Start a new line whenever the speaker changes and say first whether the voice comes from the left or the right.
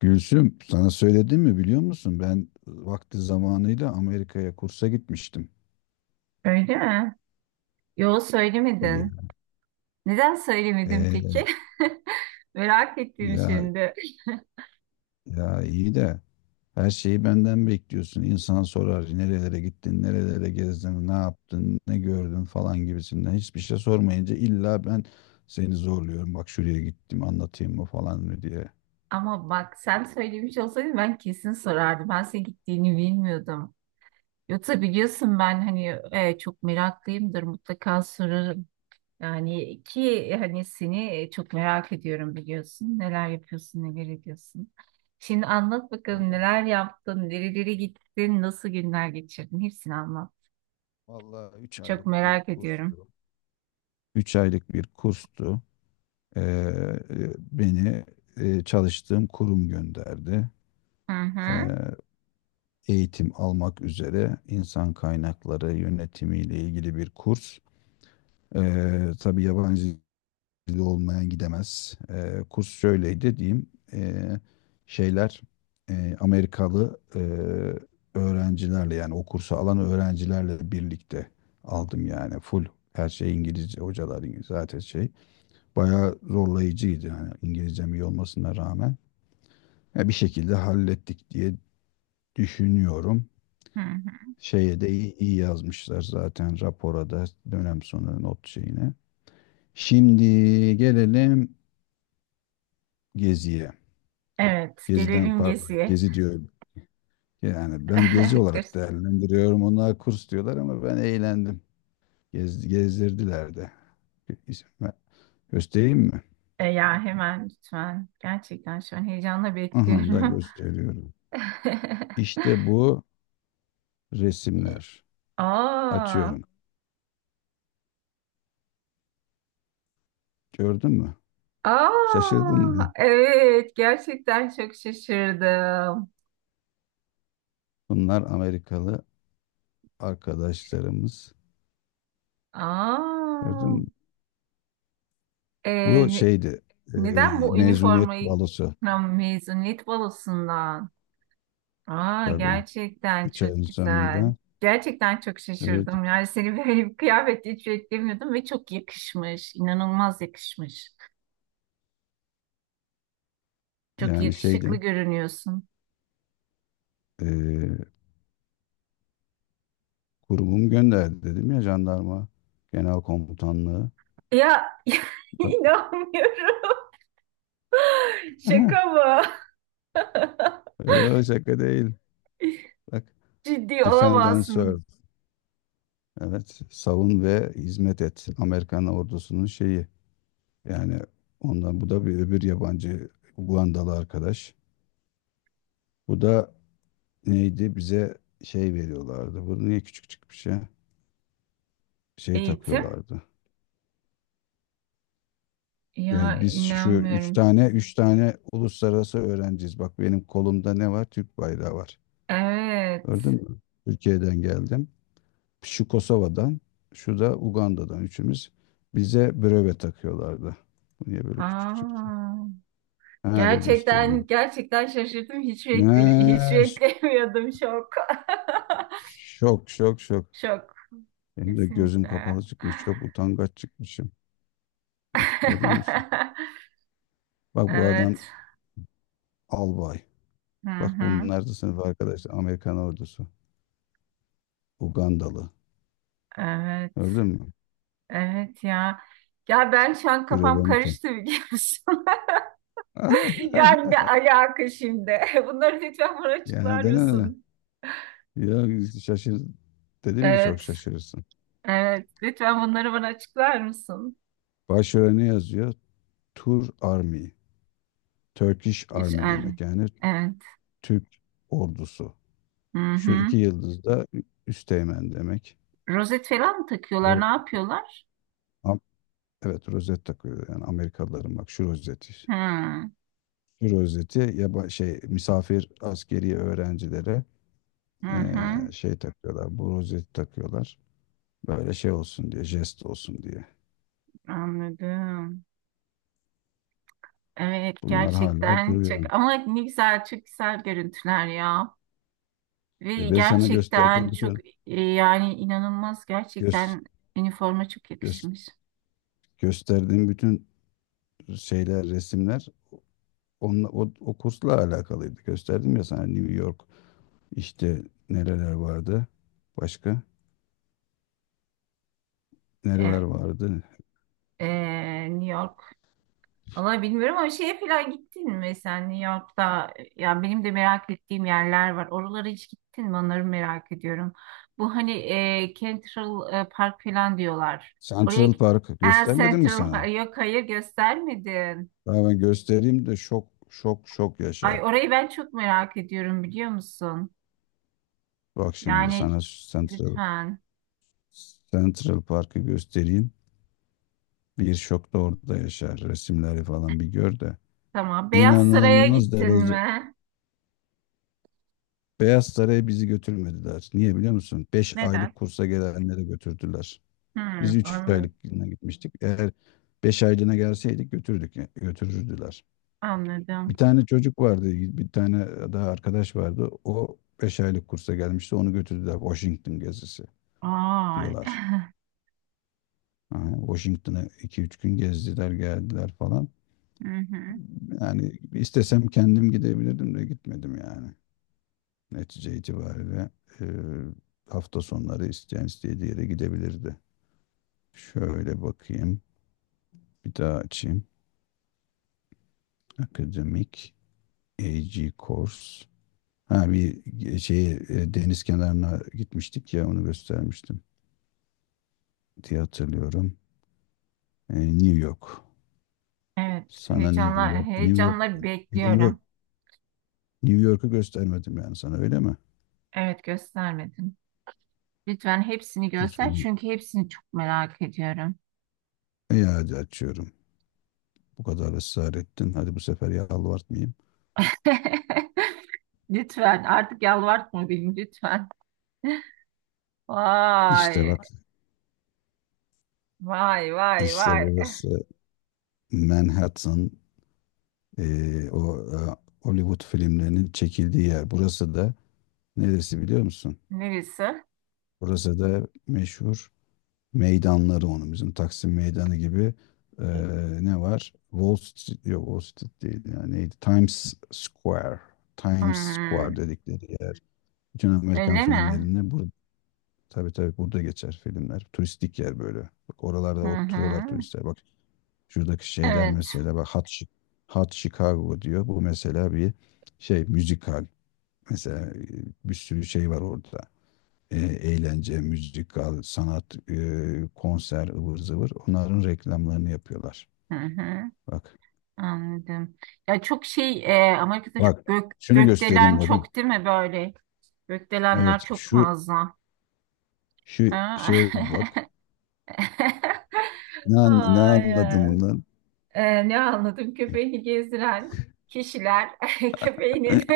left: Gülsüm, sana söyledim mi biliyor musun? Ben vakti zamanıyla Amerika'ya kursa gitmiştim.
right: Öyle mi? Yo
left: Ya,
right: söylemedin. Neden söylemedin
left: e,
right: peki? Merak ettim
left: ya,
right: şimdi.
left: ya iyi de. Her şeyi benden bekliyorsun. İnsan sorar nerelere gittin, nerelere gezdin, ne yaptın, ne gördün falan gibisinden. Hiçbir şey sormayınca illa ben seni zorluyorum. Bak şuraya gittim anlatayım mı falan mı diye.
right: Ama bak sen söylemiş olsaydın ben kesin sorardım. Ben senin gittiğini bilmiyordum. Yoksa biliyorsun ben hani çok meraklıyımdır mutlaka sorarım. Yani ki hani seni çok merak ediyorum biliyorsun. Neler yapıyorsun, neler ediyorsun. Şimdi anlat bakalım
left: Vallahi,
right: neler yaptın, nerelere gittin, nasıl günler geçirdin? Hepsini anlat.
left: vallahi, 3
right: Çok
left: aylık bir
right: merak ediyorum.
left: kurstu. 3 aylık bir kurstu. Beni çalıştığım kurum gönderdi.
right: Hı
left: Ee,
right: hı.
left: Eğitim almak üzere insan kaynakları yönetimiyle ilgili bir kurs. Tabii yabancı dili olmayan gidemez. Kurs şöyleydi diyeyim. Ee, Şeyler Amerikalı öğrencilerle, yani o kursu alan öğrencilerle birlikte aldım. Yani full, her şey İngilizce, hocalar İngilizce zaten şey. Bayağı zorlayıcıydı yani, İngilizcem iyi olmasına rağmen. Ya bir şekilde hallettik diye düşünüyorum.
right: Hı hı.
left: Şeye de iyi, iyi yazmışlar zaten rapora da, dönem sonu not şeyine. Şimdi gelelim Gezi'ye.
right: Evet,
left: Gezi'den,
right: gelelim
left: pardon,
right: Gezi'ye.
left: Gezi diyorum. Yani ben Gezi olarak
right: Kız-
left: değerlendiriyorum. Onlar kurs diyorlar ama ben eğlendim. Gezdirdiler de. İsim ver- Göstereyim mi?
right: E, ya hemen lütfen. Gerçekten şu an heyecanla
left: Aha da
right: bekliyorum.
left: gösteriyorum. İşte bu
right: E,
left: resimler.
right: Aa,
left: Açıyorum. Gördün mü?
right: aa,
left: Şaşırdın mı?
right: evet gerçekten çok şaşırdım.
left: Bunlar Amerikalı arkadaşlarımız. Gördün
right: Aa,
left: mü?
right: e,
left: Bu
right: ne-
left: şeydi. e,
right: neden bu
left: Mezuniyet
right: üniformayı.
left: balosu
right: Ha, mezuniyet balosundan? Aa,
left: tabii.
right: gerçekten
left: 3 ayın
right: çok güzel.
left: sonunda.
right: Gerçekten çok
left: Evet,
right: şaşırdım. Yani seni böyle bir kıyafette hiç beklemiyordum ve çok yakışmış. İnanılmaz yakışmış. Çok
left: yani
right: yakışıklı
left: şeydim.
right: görünüyorsun.
left: e, Kurumum gönderdi dedim ya, jandarma genel komutanlığı.
right: Ya
left: Bak,
right: inanmıyorum. Şaka mı?
left: yok şaka değil. Bak,
right: Ciddi
left: Defend and
right: olamazsın.
left: Serve. Evet. Savun ve hizmet et. Amerikan ordusunun şeyi. Yani ondan, bu da bir öbür yabancı, Ugandalı arkadaş. Bu da neydi? Bize şey veriyorlardı. Bu niye küçük çıkmış ya? Şey
right: Eğitim?
left: takıyorlardı.
right: Ya
left: Yani biz şu üç
right: inanmıyorum.
left: tane, üç tane uluslararası öğrenciyiz. Bak, benim kolumda ne var? Türk bayrağı var.
right: Evet.
left: Gördün mü? Türkiye'den geldim. Şu Kosova'dan, şu da Uganda'dan, üçümüz. Bize breve takıyorlardı. Bu niye böyle küçük çıktı?
right: Aa,
left: Ha, dur
right: gerçekten
left: göstereyim.
right: gerçekten şaşırdım.
left: Ne?
right: Hiç beklemiyordum. Şok.
left: Şok, şok, şok.
right: Şok.
left: Benim de gözüm kapalı
right: Kesinlikle.
left: çıkmış. Çok utangaç çıkmışım. Bak, görüyor musun? Bak, bu adam
right: Evet.
left: albay.
right: Hı
left: Bak,
right: hı.
left: bunlar da sınıf arkadaşlar. Amerikan ordusu. Ugandalı.
right: Evet.
left: Gördün mü?
right: Evet ya. Ya ben şu an kafam
left: Brevenuta.
right: karıştı biliyor musun? Yani ne alaka şimdi? Bunları lütfen bana
left: Yani
right: açıklar
left: de ne?
right: mısın?
left: Ya şaşır. Dedim ya, çok
right: Evet.
left: şaşırırsın.
right: Evet. Lütfen bunları bana açıklar mısın?
left: Başörene ne yazıyor? Tur Army. Turkish
right: Hiç
left: Army
right: er.
left: demek. Yani
right: Evet.
left: Türk ordusu.
right: Hı
left: Şu
right: hı.
left: iki yıldız da üsteğmen demek.
right: Rozet falan mı takıyorlar? Ne
left: Evet.
right: yapıyorlar?
left: Am- Evet, rozet takıyor, yani Amerikalıların, bak şu rozeti.
right: Hı
left: Şu rozeti ya, şey, misafir askeri öğrencilere
right: hı. Hı.
left: Şey takıyorlar, bu rozeti takıyorlar. Böyle şey olsun diye, jest olsun diye.
right: Anladım. Evet
left: Bunlar hala
right: gerçekten
left: duruyor.
right: çok ama ne güzel, çok güzel görüntüler ya, ve
left: Ben sana
right: gerçekten
left: gösterdiğim
right: çok,
left: bütün
right: yani inanılmaz,
left: göz,
right: gerçekten üniforma çok
left: göz,
right: yakışmış.
left: gösterdiğim bütün şeyler, resimler onunla, o kursla alakalıydı. Gösterdim ya sana, New York, işte nereler vardı, başka nereler
right: Evet,
left: vardı.
right: e, New York. Valla bilmiyorum ama şeye falan gittin mi sen New York'ta? Ya benim de merak ettiğim yerler var. Oralara hiç gittin mi? Onları merak ediyorum. Bu hani Central Park falan diyorlar. Oraya
left: Central Park göstermedim mi
right: Central
left: sana?
right: Park. Yok, hayır göstermedin.
left: Daha ben göstereyim de şok şok şok
right: Ay
left: yaşa.
right: orayı ben çok merak ediyorum biliyor musun?
left: Bak şimdi
right: Yani
left: sana Central
right: lütfen.
left: Central Park'ı göstereyim. Bir şok da orada yaşar. Resimleri falan bir gör de.
right: Tamam. Beyaz Saray'a
left: İnanılmaz
right: gittin
left: derece.
right: mi?
left: Beyaz Saray'a bizi götürmediler. Niye biliyor musun? 5
right: Neden?
left: aylık kursa gelenleri götürdüler.
right: Hmm,
left: Biz üç
right: anladım.
left: aylığına gitmiştik. Eğer 5 aylığına gelseydik götürürdüler.
right: Anladım.
left: Bir tane çocuk vardı, bir tane daha arkadaş vardı. O 5 aylık kursa gelmişti. Onu götürdüler. Washington gezisi
right: Ay.
left: diyorlar. Ha, Washington'ı 2-3 gün gezdiler, geldiler falan.
right: Hı hı.
left: Yani istesem kendim gidebilirdim de gitmedim yani. Netice itibariyle, e, hafta sonları isteyen istediği yere gidebilirdi. Şöyle bakayım. Bir daha açayım. Akademik AG Course. Ha, şey, deniz kenarına gitmiştik ya, onu göstermiştim diye hatırlıyorum. New York.
right: Evet,
left: Sana
right: heyecanla heyecanla
left: New York,
right: bekliyorum.
left: New York'u göstermedim yani sana, öyle mi?
right: Evet, göstermedim. Lütfen hepsini göster
left: Uzun.
right: çünkü hepsini çok merak ediyorum.
left: Hadi açıyorum. Bu kadar ısrar ettin. Hadi bu sefer yalvartmayayım.
right: Lütfen artık yalvartma beni lütfen.
left: İşte
right: Vay,
left: bak,
right: vay, vay,
left: işte
right: vay.
left: burası Manhattan, o Hollywood filmlerinin çekildiği yer. Burası da neresi biliyor musun?
right: Neresi?
left: Burası da meşhur meydanları onun. Bizim Taksim Meydanı gibi, ne var? Wall Street, yok Wall Street değil. Yani neydi? Times Square. Times
right: Hmm.
left: Square dedikleri yer. Bütün Amerikan
right: Öyle mi?
left: filmlerinde. Tabii tabii, burada geçer filmler. Turistik yer böyle. Bak,
right: Hı
left: oralarda oturuyorlar
right: hı.
left: turistler. Bak, şuradaki şeyler
right: Evet.
left: mesela, bak, Hot Chicago diyor. Bu mesela bir şey, müzikal. Mesela, bir sürü şey var orada. Eğlence, müzikal, sanat, konser, ıvır zıvır. Onların reklamlarını yapıyorlar.
right: Hı hı.
left: Bak.
right: Anladım. Ya çok şey, Amerika'da
left: Bak. Şunu göstereyim,
right: gökdelen
left: bakın.
right: çok değil mi böyle? Gökdelenler
left: Evet,
right: çok
left: şu
right: fazla.
left: şu
right: Ha?
left: şeye bir bak. Ne anladım
right: Ay,
left: bundan?
right: ne anladım, köpeğini gezdiren kişiler köpeğini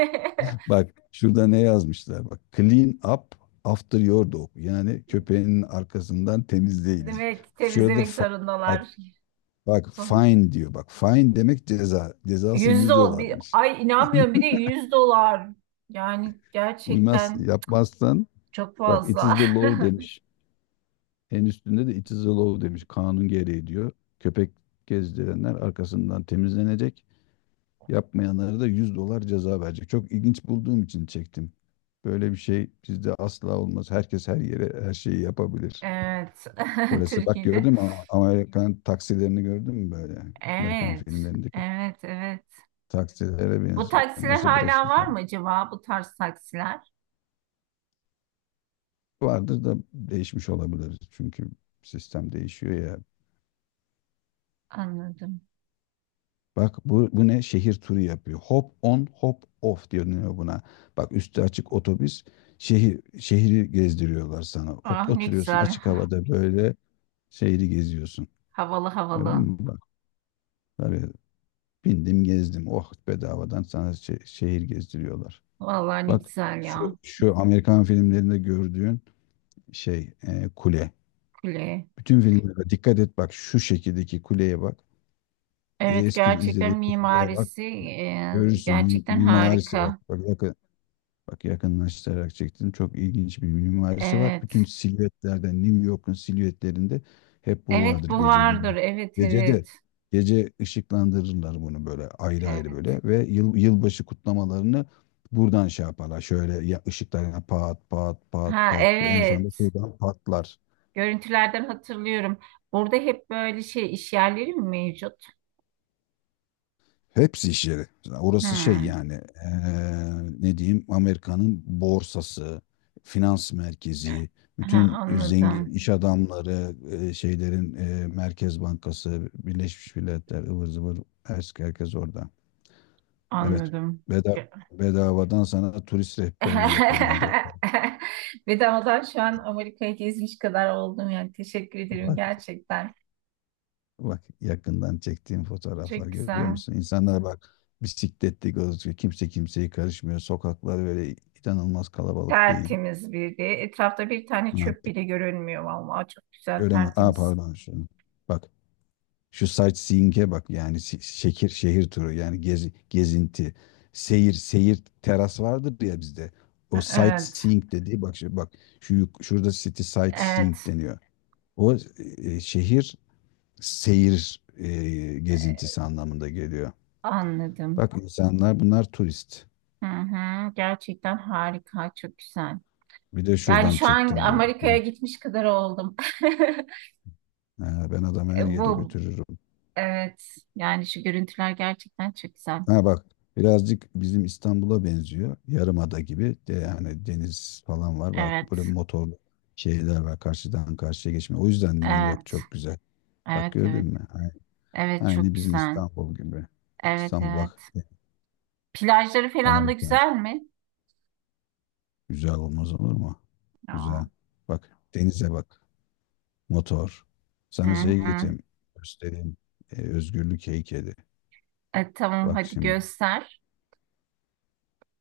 left: Bak şurada ne yazmışlar, bak. Clean up after your dog. Yani, köpeğinin arkasından temizleyiniz.
right: demek
left: Şurada
right: temizlemek
left: bak
right: zorundalar.
left: bak fine diyor. Bak, fine demek ceza. Cezası
right: Yüz
left: 100
right: dolar.
left: dolarmış.
right: Ay inanmıyorum, bir de 100 dolar. Yani
left: Uymaz
right: gerçekten
left: yapmazsan,
right: çok
left: bak, it is
right: fazla.
left: the law demiş. En üstünde de it is the law demiş. Kanun gereği diyor. Köpek gezdirenler arkasından temizlenecek. Yapmayanlara da 100 dolar ceza verecek. Çok ilginç bulduğum için çektim. Böyle bir şey bizde asla olmaz. Herkes her yere her şeyi yapabilir.
right: Evet.
left: Burası bak,
right: Türkiye'de.
left: gördün mü? Amerikan taksilerini gördün mü böyle? Amerikan
right: Evet.
left: filmlerindeki
right: Evet, evet.
left: taksilere
right: Bu
left: benziyor.
right: taksiler
left: Nasıl, burası
right: hala var
left: güzel?
right: mı acaba? Bu tarz taksiler.
left: Vardır da değişmiş olabilir. Çünkü sistem değişiyor ya.
right: Anladım.
left: Bak bu ne? Şehir turu yapıyor. Hop on hop off deniyor buna. Bak, üstü açık otobüs şehri gezdiriyorlar sana.
right: Ah ne
left: Oturuyorsun
right: güzel.
left: açık havada böyle, şehri geziyorsun.
right: Havalı
left: Gördün
right: havalı.
left: mü? Bak, tabii bindim gezdim. Oh, bedavadan sana şehir gezdiriyorlar.
right: Vallahi ne
left: Bak,
right: güzel
left: şu
right: ya.
left: şu Amerikan filmlerinde gördüğün şey, kule.
right: Kule.
left: Bütün filmlere dikkat et, bak şu şekildeki kuleye bak.
right: Evet
left: Eski
right: gerçekten
left: izlediğin filmlere bak.
right: mimarisi,
left: Görürsün,
right: gerçekten
left: mimarisi, bak.
right: harika.
left: Bak yakınlaştırarak çektim. Çok ilginç bir mimarisi var.
right: Evet.
left: Bütün silüetlerde, New York'un silüetlerinde hep bu
right: Evet
left: vardır,
right: bu
left: gece
right: vardır.
left: gündüz.
right: Evet
left: Gecede,
right: evet.
left: Gece ışıklandırırlar bunu böyle ayrı ayrı
right: Evet.
left: böyle ve yılbaşı kutlamalarını buradan şey yaparlar. Şöyle ya, ışıklarına pat pat pat
right: Ha
left: pat, en sonunda
right: evet.
left: şuradan patlar.
right: Görüntülerden hatırlıyorum. Burada hep böyle şey, iş yerleri mi mevcut?
left: Hepsi iş yeri. Orası şey
right: Hmm.
left: yani, eee, ne diyeyim, Amerika'nın borsası, finans merkezi,
right: Ha,
left: bütün zengin
right: anladım.
left: iş adamları, şeylerin, Merkez Bankası, Birleşmiş Milletler, ıvır zıvır, herkes orada. Evet,
right: Anladım.
left: beda,
right: Gö-
left: bedavadan sana turist rehberliği yapıyorum. Hadi bakalım.
right: Bedavadan şu an Amerika'yı gezmiş kadar oldum yani. Teşekkür ederim
left: Bak,
right: gerçekten.
left: bak, yakından çektiğim fotoğraflar,
right: Çok
left: görüyor
right: güzel.
left: musun? İnsanlar bak, bisikletli gözüküyor. Kimse kimseye karışmıyor. Sokaklar böyle inanılmaz kalabalık değil.
right: Tertemiz bir de. Etrafta bir tane çöp bile görünmüyor vallahi. Çok güzel,
left: Göremez. Aa,
right: tertemiz.
left: pardon. Şunu. Bak şu sightseeing'e bak, yani şehir turu, yani gezi, gezinti. Seyir teras vardır ya bizde. O
right: Evet.
left: sightseeing dediği, bak şu, bak şurada city
right: Evet.
left: sightseeing deniyor. O, şehir seyir, gezintisi anlamında geliyor.
right: Anladım.
left: Bak, insanlar, bunlar turist.
right: Hı hı. Gerçekten harika. Çok güzel.
left: Bir de
right: Yani
left: şuradan
right: şu an
left: çektim bu.
right: Amerika'ya gitmiş kadar oldum.
left: Ha, ben adamı her yere
right: Bu
left: götürürüm.
right: evet, yani şu görüntüler gerçekten çok güzel.
left: Ha bak, birazcık bizim İstanbul'a benziyor. Yarımada gibi de, yani deniz falan var. Bak, böyle
right: Evet.
left: motorlu şeyler var. Karşıdan karşıya geçme. O yüzden nehir yok,
right: Evet.
left: çok güzel. Bak,
right: Evet
left: gördün
right: evet.
left: mü?
right: Evet çok
left: Aynı bizim
right: güzel.
left: İstanbul gibi.
right: Evet
left: İstanbul bak
right: evet. Plajları falan da
left: harika.
right: güzel mi?
left: Güzel olmaz olur mu?
right: Aa,
left: Güzel. Bak denize bak. Motor.
right: hı
left: Sana şey
right: hı.
left: getireyim. Göstereyim. Özgürlük heykeli.
right: E, tamam
left: Bak
right: hadi
left: şimdi.
right: göster.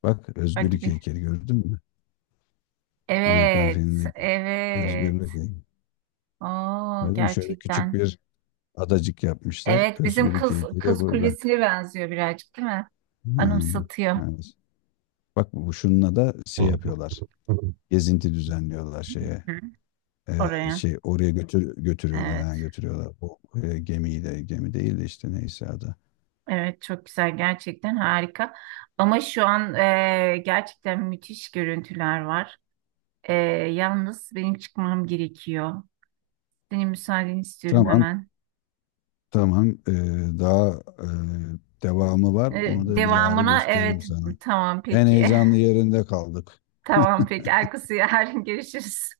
left: Bak,
right: Hadi
left: özgürlük
right: bir.
left: heykeli gördün mü? Amerikan
right: Evet.
left: filmindeki
right: Evet.
left: özgürlük heykeli. Öyle
right: Oo
left: değil mi? Şöyle küçük
right: gerçekten.
left: bir adacık yapmışlar.
right: Evet bizim
left: Özgürlük
right: kız
left: heykeli de
right: kız
left: burada.
right: kulesine benziyor birazcık değil mi?
left: Ha,
right: Anımsatıyor.
left: evet. Bak bu şununla da şey yapıyorlar. Gezinti düzenliyorlar şeye.
right: Hı, oraya.
left: Şey oraya götürüyorlar. Ha,
right: Evet.
left: götürüyorlar. O, gemiyi de, gemi değil de, işte neyse adı.
right: Evet çok güzel, gerçekten harika ama şu an, gerçekten müthiş görüntüler var. E, Yalnız benim çıkmam gerekiyor. Senin müsaadeni istiyorum
left: Tamam
right: hemen.
left: tamam. Daha, e, devamı var. Onu da bilahare
right: Devamına
left: gösteririm
right: evet,
left: sana.
right: tamam
left: En
right: peki.
left: heyecanlı yerinde kaldık.
right: Tamam peki, Erkus'u yarın görüşürüz.